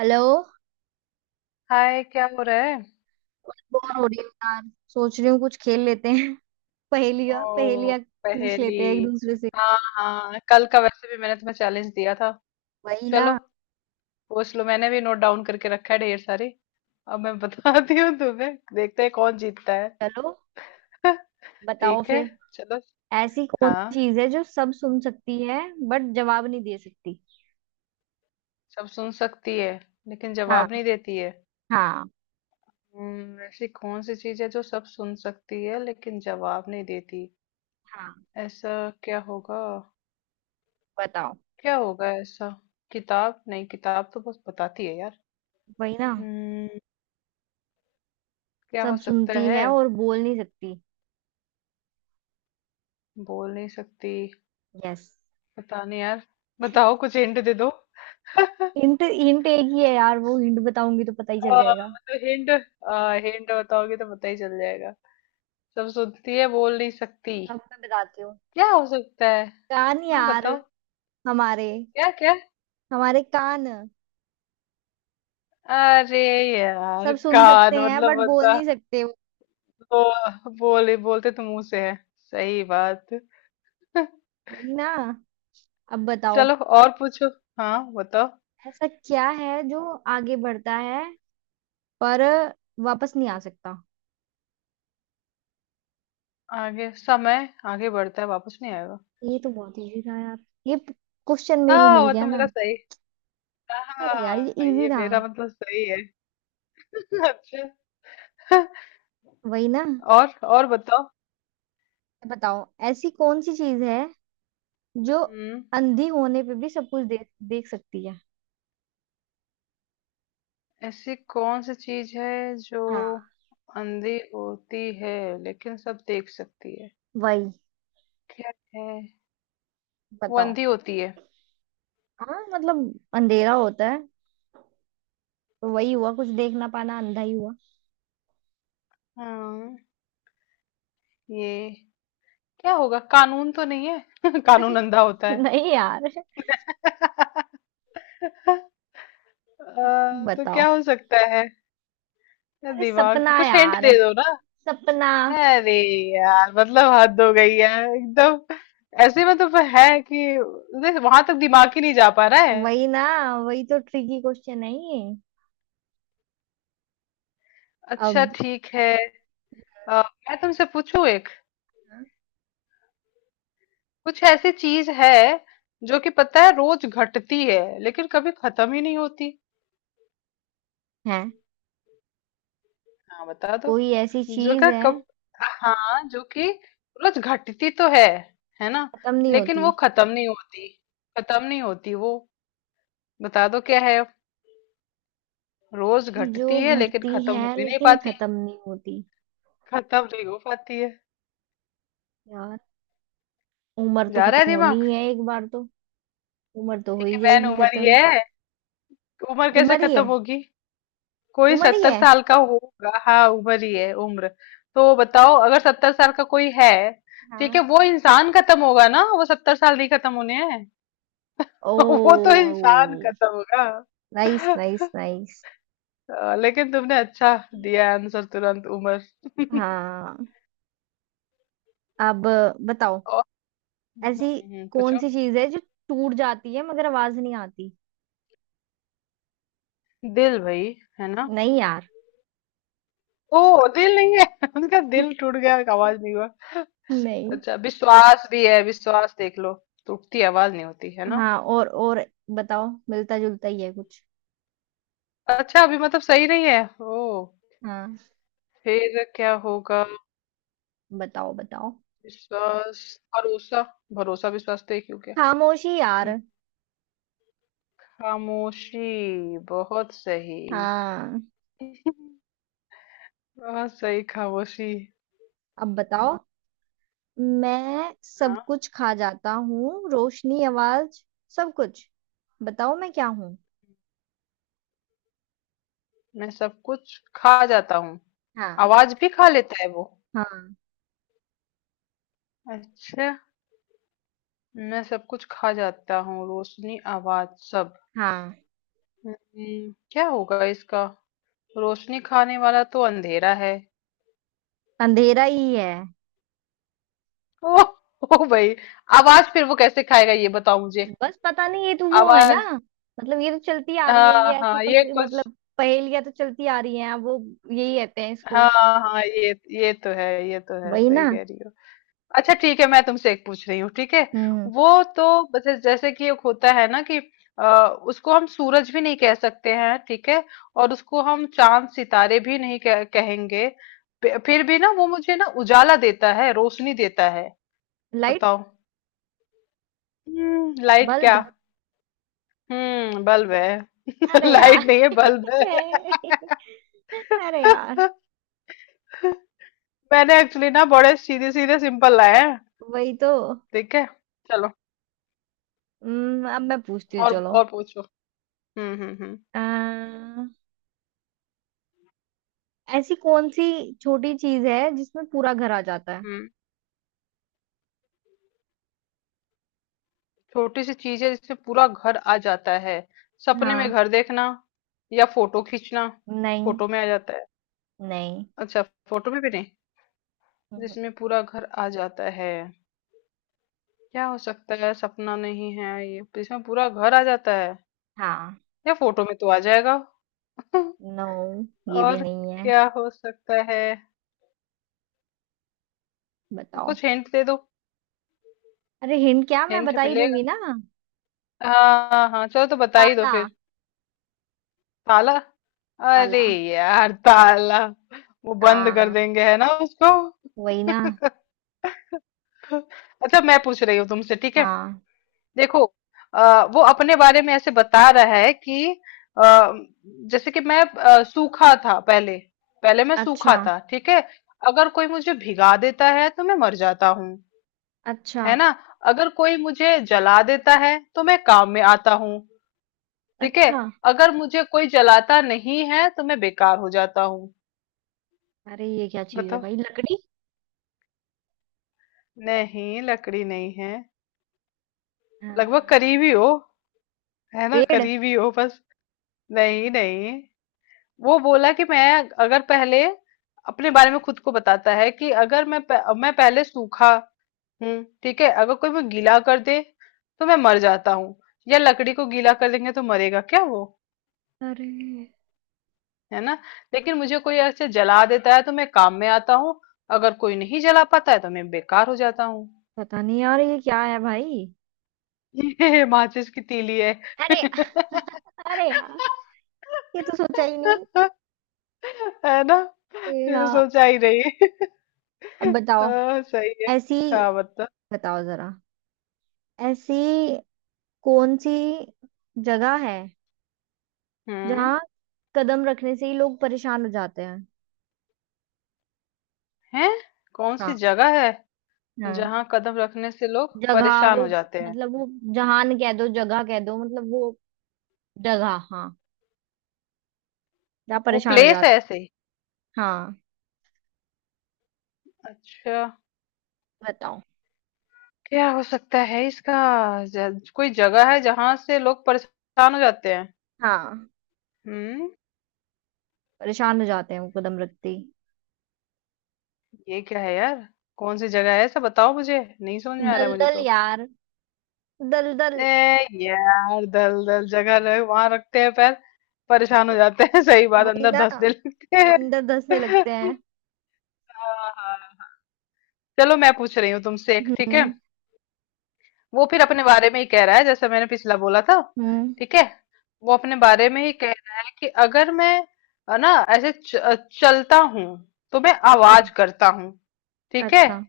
Hello. Hi, क्या हो रहा है? बोर हो रही हूँ यार। सोच रही हूँ कुछ खेल लेते हैं। पहेलियाँ ओ, पहेलियाँ पूछ पहेली। लेते हैं एक दूसरे से। हाँ हाँ, कल का वैसे भी मैंने तुम्हें चैलेंज दिया था। वही चलो, ना। पूछ लो, मैंने भी नोट डाउन करके रखा है ढेर सारी। अब मैं बताती हूँ तुम्हें, देखते हैं कौन जीतता है। चलो बताओ ठीक है, फिर। चलो। ऐसी कौन हाँ, सी चीज है जो सब सुन सकती है बट जवाब नहीं दे सकती। सब सुन सकती है लेकिन हाँ, जवाब नहीं देती है। हाँ, ऐसी कौन सी चीज है जो सब सुन सकती है लेकिन जवाब नहीं देती? हाँ, ऐसा क्या होगा? बताओ। क्या होगा ऐसा? किताब? नहीं, किताब तो बस बताती है यार। वही ना। हम्म, क्या हो सब सकता सुनती है? है और बोल नहीं सकती। बोल नहीं सकती। यस। पता नहीं यार, बताओ कुछ हिंट दे दो हिंट हिंट एक ही है यार, वो हिंट बताऊंगी तो पता ही चल जाएगा। तो हिंट, हिंट बताओगे तो पता ही चल जाएगा। सब सुनती है, बोल नहीं सकती। अब मैं बताती हूँ। क्या हो सकता है? कान हाँ, यार। बताओ। हमारे क्या क्या? हमारे कान अरे यार, सब सुन सकते कान हैं मतलब बट बोल बता। नहीं सकते। वो बोले बोलते तो मुंह से है। सही बात। वही ना। अब बताओ। चलो, और पूछो। हाँ, बताओ। ऐसा क्या है जो आगे बढ़ता है पर वापस नहीं आ सकता। आगे, समय आगे बढ़ता है, वापस नहीं आएगा। ये तो बहुत इजी था यार। ये क्वेश्चन में वो हाँ, मिल वो तो गया मेरा ना। सही। अरे यार, ये हाँ, इजी ये था। मेरा मतलब सही है। अच्छा। वही ना। और बताओ। बताओ ऐसी कौन सी चीज है जो हम्म अंधी होने पे भी सब कुछ देख देख सकती है। ऐसी कौन सी चीज है जो हाँ, अंधी होती है लेकिन सब देख सकती है? वही। क्या है? वो बताओ। अंधी होती है। हाँ, मतलब अंधेरा होता है तो वही हुआ, कुछ देख ना पाना अंधा ही हुआ। हाँ। ये क्या होगा, कानून तो नहीं है? कानून अरे, अंधा होता है। नहीं यार। अ, तो बताओ। क्या हो सकता है? अरे दिमाग, सपना तो कुछ हिंट यार, दे दो। सपना। अरे यार, मतलब हद हो गई है एकदम। ऐसे मतलब है कि वहां तक दिमाग ही नहीं जा पा रहा है। वही ना, वही तो ट्रिकी क्वेश्चन है ये। अच्छा अब ठीक है। अ, मैं तुमसे पूछूं एक। हाँ। कुछ ऐसी चीज है जो कि पता है, रोज घटती है लेकिन कभी खत्म ही नहीं होती। है। हाँ बता दो। कोई ऐसी जो चीज कि, है, कब? हाँ, जो कि रोज घटती तो है ना? खत्म नहीं लेकिन होती, वो खत्म नहीं होती। खत्म नहीं होती वो। बता दो क्या है। रोज जो घटती है लेकिन घटती खत्म है हो ही नहीं लेकिन पाती। खत्म नहीं होती। खत्म नहीं हो पाती है। यार उम्र तो जा रहा है खत्म होनी दिमाग। ही है एक बार तो। उम्र तो हो ये ही वैन जाएगी उम्र ही खत्म। है। उम्र कैसे उम्र ही है। खत्म होगी? कोई उम्र ही सत्तर है। साल का होगा, हाँ, उम्र ही है, उम्र। तो बताओ, अगर सत्तर साल का कोई है, ठीक हाँ। है, वो इंसान खत्म होगा ना, वो सत्तर साल नहीं खत्म होने हैं। ओ। वो तो इंसान खत्म होगा। Nice, nice, nice. लेकिन तुमने अच्छा दिया आंसर, तुरंत उम्र। हाँ, अब बताओ। और, ऐसी हम्म, कौन पूछो। सी चीज है जो टूट जाती है मगर आवाज नहीं आती। दिल, भाई, है ना? नहीं यार। ओ, दिल नहीं है। उनका दिल टूट गया, आवाज नहीं हुआ। नहीं। अच्छा, विश्वास भी है, विश्वास देख लो तो उठती, आवाज नहीं होती, है ना? हाँ, और बताओ, मिलता जुलता ही है कुछ। अच्छा, अभी मतलब सही नहीं है? ओ, हाँ, फिर क्या होगा? बताओ बताओ। विश्वास, भरोसा। भरोसा विश्वास तो एक ही हो गया। खामोशी यार। हम्म, खामोशी बहुत सही। हाँ, बहुत सही, खामोशी। अब बताओ। मैं सब हाँ, कुछ खा जाता हूँ, रोशनी, आवाज, सब कुछ। बताओ मैं क्या हूँ। मैं सब कुछ खा जाता हूँ। हाँ। आवाज भी खा लेता है वो। हाँ। अच्छा। मैं सब कुछ खा जाता हूँ, रोशनी, आवाज, सब। हाँ, क्या होगा इसका? रोशनी खाने वाला तो अंधेरा है। अंधेरा ही है। ओ, ओ भाई, आवाज फिर वो कैसे खाएगा, ये बताओ मुझे। बस पता नहीं, ये तो वो है ना, आवाज, मतलब ये तो चलती आ रही है, हाँ ये ऐसी हाँ, ये पंक्ति, कुछ, मतलब पहेलियां तो चलती आ रही हैं, अब वो यही कहते हैं इसको। हाँ हाँ ये तो है, ये तो है, वही सही ना। कह रही हो। अच्छा ठीक है, मैं तुमसे एक पूछ रही हूँ, ठीक है? हम्म वो तो, जैसे, जैसे कि एक होता है ना कि उसको हम सूरज भी नहीं कह सकते हैं, ठीक है, और उसको हम चांद सितारे भी नहीं कहेंगे। फिर भी ना वो मुझे ना उजाला देता है, रोशनी देता है। लाइट। बताओ। Light bulb. क्या? बल्ब है। अरे यार। लाइट नहीं है, बल्ब है। है। अरे यार। मैंने एक्चुअली ना बड़े सीधे सीधे सिंपल लाए हैं। वही तो। ठीक है, चलो। अब मैं पूछती हूँ, और चलो। और पूछो। हम्म हम्म हम्म अह, ऐसी कौन सी छोटी चीज है जिसमें पूरा घर आ जाता है। हम्म। छोटी सी चीज है जिससे पूरा घर आ जाता है। सपने में हाँ। घर देखना? या फोटो खींचना? नहीं। फोटो में आ जाता है? नहीं। अच्छा, फोटो में भी नहीं? हम्म। जिसमें पूरा घर आ जाता है, क्या हो सकता है? सपना नहीं है ये, जिसमें पूरा घर आ जाता है? हाँ। या फोटो में तो आ जाएगा। नो, ये भी और नहीं है। क्या हो सकता है? बताओ। कुछ हिंट दे दो। अरे हिंट क्या, मैं हिंट बता ही मिलेगा? दूंगी ना। हाँ हाँ, चलो तो बता ही दो ताला। फिर। ताला? अरे ताला। यार, ताला! वो बंद कर हाँ। देंगे है ना उसको? वही ना। अच्छा, मैं पूछ रही हूँ तुमसे, ठीक है? हाँ। देखो, वो अपने बारे में ऐसे बता रहा है कि आ, जैसे कि मैं सूखा था पहले। पहले मैं अच्छा, सूखा था, ठीक है। अगर कोई मुझे भिगा देता है तो मैं मर जाता हूँ, अच्छा, है ना? अगर कोई मुझे जला देता है तो मैं काम में आता हूँ, ठीक है। अच्छा। अगर मुझे कोई जलाता नहीं है तो मैं बेकार हो जाता हूँ। अरे ये क्या चीज है बताओ। भाई, लकड़ी। नहीं, लकड़ी नहीं है। लगभग अह, करीबी हो, है ना? पेड़। करीबी हो, बस। नहीं नहीं। वो बोला कि मैं, अगर पहले, अपने बारे में खुद को बताता है कि अगर मैं मैं पहले सूखा हूँ, ठीक है? अगर कोई मैं गीला कर दे तो मैं मर जाता हूँ। या लकड़ी को गीला कर देंगे तो मरेगा क्या वो? अरे है ना? लेकिन मुझे कोई ऐसे जला देता है तो मैं काम में आता हूँ। अगर कोई नहीं जला पाता है तो मैं बेकार हो जाता हूँ। पता नहीं यार, ये क्या है भाई। ये माचिस की तीली है। अरे। अरे यार, ये तो सोचा ही नहीं। है ना? ए, ये हाँ। सोचा ही नहीं। अब बताओ। हाँ, सही है। ऐसी। हाँ, बता। बताओ जरा। ऐसी कौन सी जगह है हम्म जहाँ कदम रखने से ही लोग परेशान हो जाते हैं। है। कौन सी हाँ। जगह है हाँ। जहाँ कदम रखने से लोग जगह, परेशान वो हो जाते हैं? मतलब वो, जहान कह दो जगह कह दो, मतलब वो जगह, हाँ, जहाँ वो परेशान हो प्लेस है जाते ऐसे ही। हैं। हाँ, अच्छा, बताओ। क्या हो सकता है इसका? कोई जगह है जहां से लोग परेशान हो जाते हैं। हाँ, हम्म परेशान हो जाते हैं वो कदम रखते ही। ये क्या है यार? कौन सी जगह है ऐसा, बताओ मुझे, नहीं समझ में आ रहा है मुझे दलदल तो। यार, ए, दलदल। यार, दल दल जगह रहे, वहां रखते हैं पैर, परेशान हो जाते हैं। सही बात, वही अंदर ना, धंसने लगते हैं। अंदर धंसने लगते हैं। हाँ, हाँ। चलो, मैं पूछ रही हूँ तुमसे एक, ठीक है? हम्म। वो फिर अपने बारे में ही कह रहा है जैसे मैंने पिछला बोला था। हम्म। ठीक है, वो अपने बारे में ही कह रहा है कि अगर मैं, है ना, ऐसे चलता हूँ, तो मैं अच्छा, आवाज करता हूँ, ठीक है। अच्छा।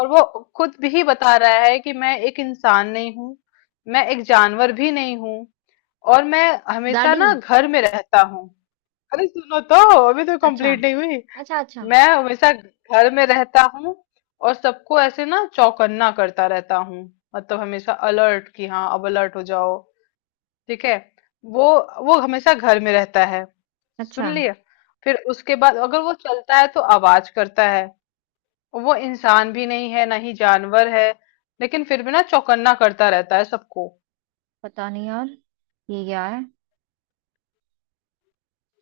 और वो खुद भी बता रहा है कि मैं एक इंसान नहीं हूँ, मैं एक जानवर भी नहीं हूँ, और मैं हमेशा गाड़ी। ना घर में रहता हूँ। अरे सुनो तो, अभी तो अच्छा, कंप्लीट नहीं हुई। अच्छा। अच्छा, मैं हमेशा घर में रहता हूँ और सबको ऐसे ना चौकन्ना करता रहता हूँ, मतलब हमेशा अलर्ट, कि हाँ अब अलर्ट हो जाओ, ठीक है? वो वो हमेशा घर में रहता है, अच्छा। सुन लिया? फिर उसके बाद अगर वो चलता है तो आवाज करता है। वो इंसान भी नहीं है ना ही जानवर है, लेकिन फिर भी ना चौकन्ना करता रहता है सबको। पता नहीं यार, ये क्या है,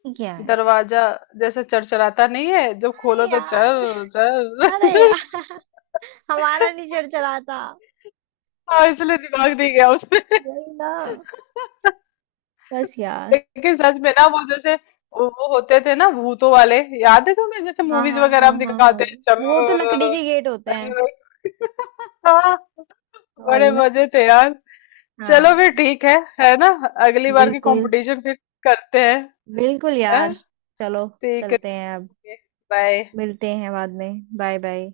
ये क्या है। दरवाजा, जैसे चरचराता नहीं है जब खोलो अरे तो, यार, चल अरे चल। यार। हमारा नहीं चढ़ चला था। हाँ, इसलिए दिमाग दी गया उसमें। वही ना। बस यार। लेकिन सच में ना, वो जैसे, वो होते थे ना भूतों वाले, याद है तुम्हें, जैसे हाँ, मूवीज हाँ, वगैरह हाँ, हम हाँ, हाँ। दिखाते हैं, वो तो लकड़ी चम के गेट होते हैं। हाँ, बड़े वही ना। मजे थे यार। चलो फिर, हाँ। ठीक है ना? अगली बार की बिल्कुल। कंपटीशन फिर करते हैं, बिल्कुल है? यार। चलो, ठीक है, चलते हैं अब। बाय। मिलते हैं बाद में, बाय बाय।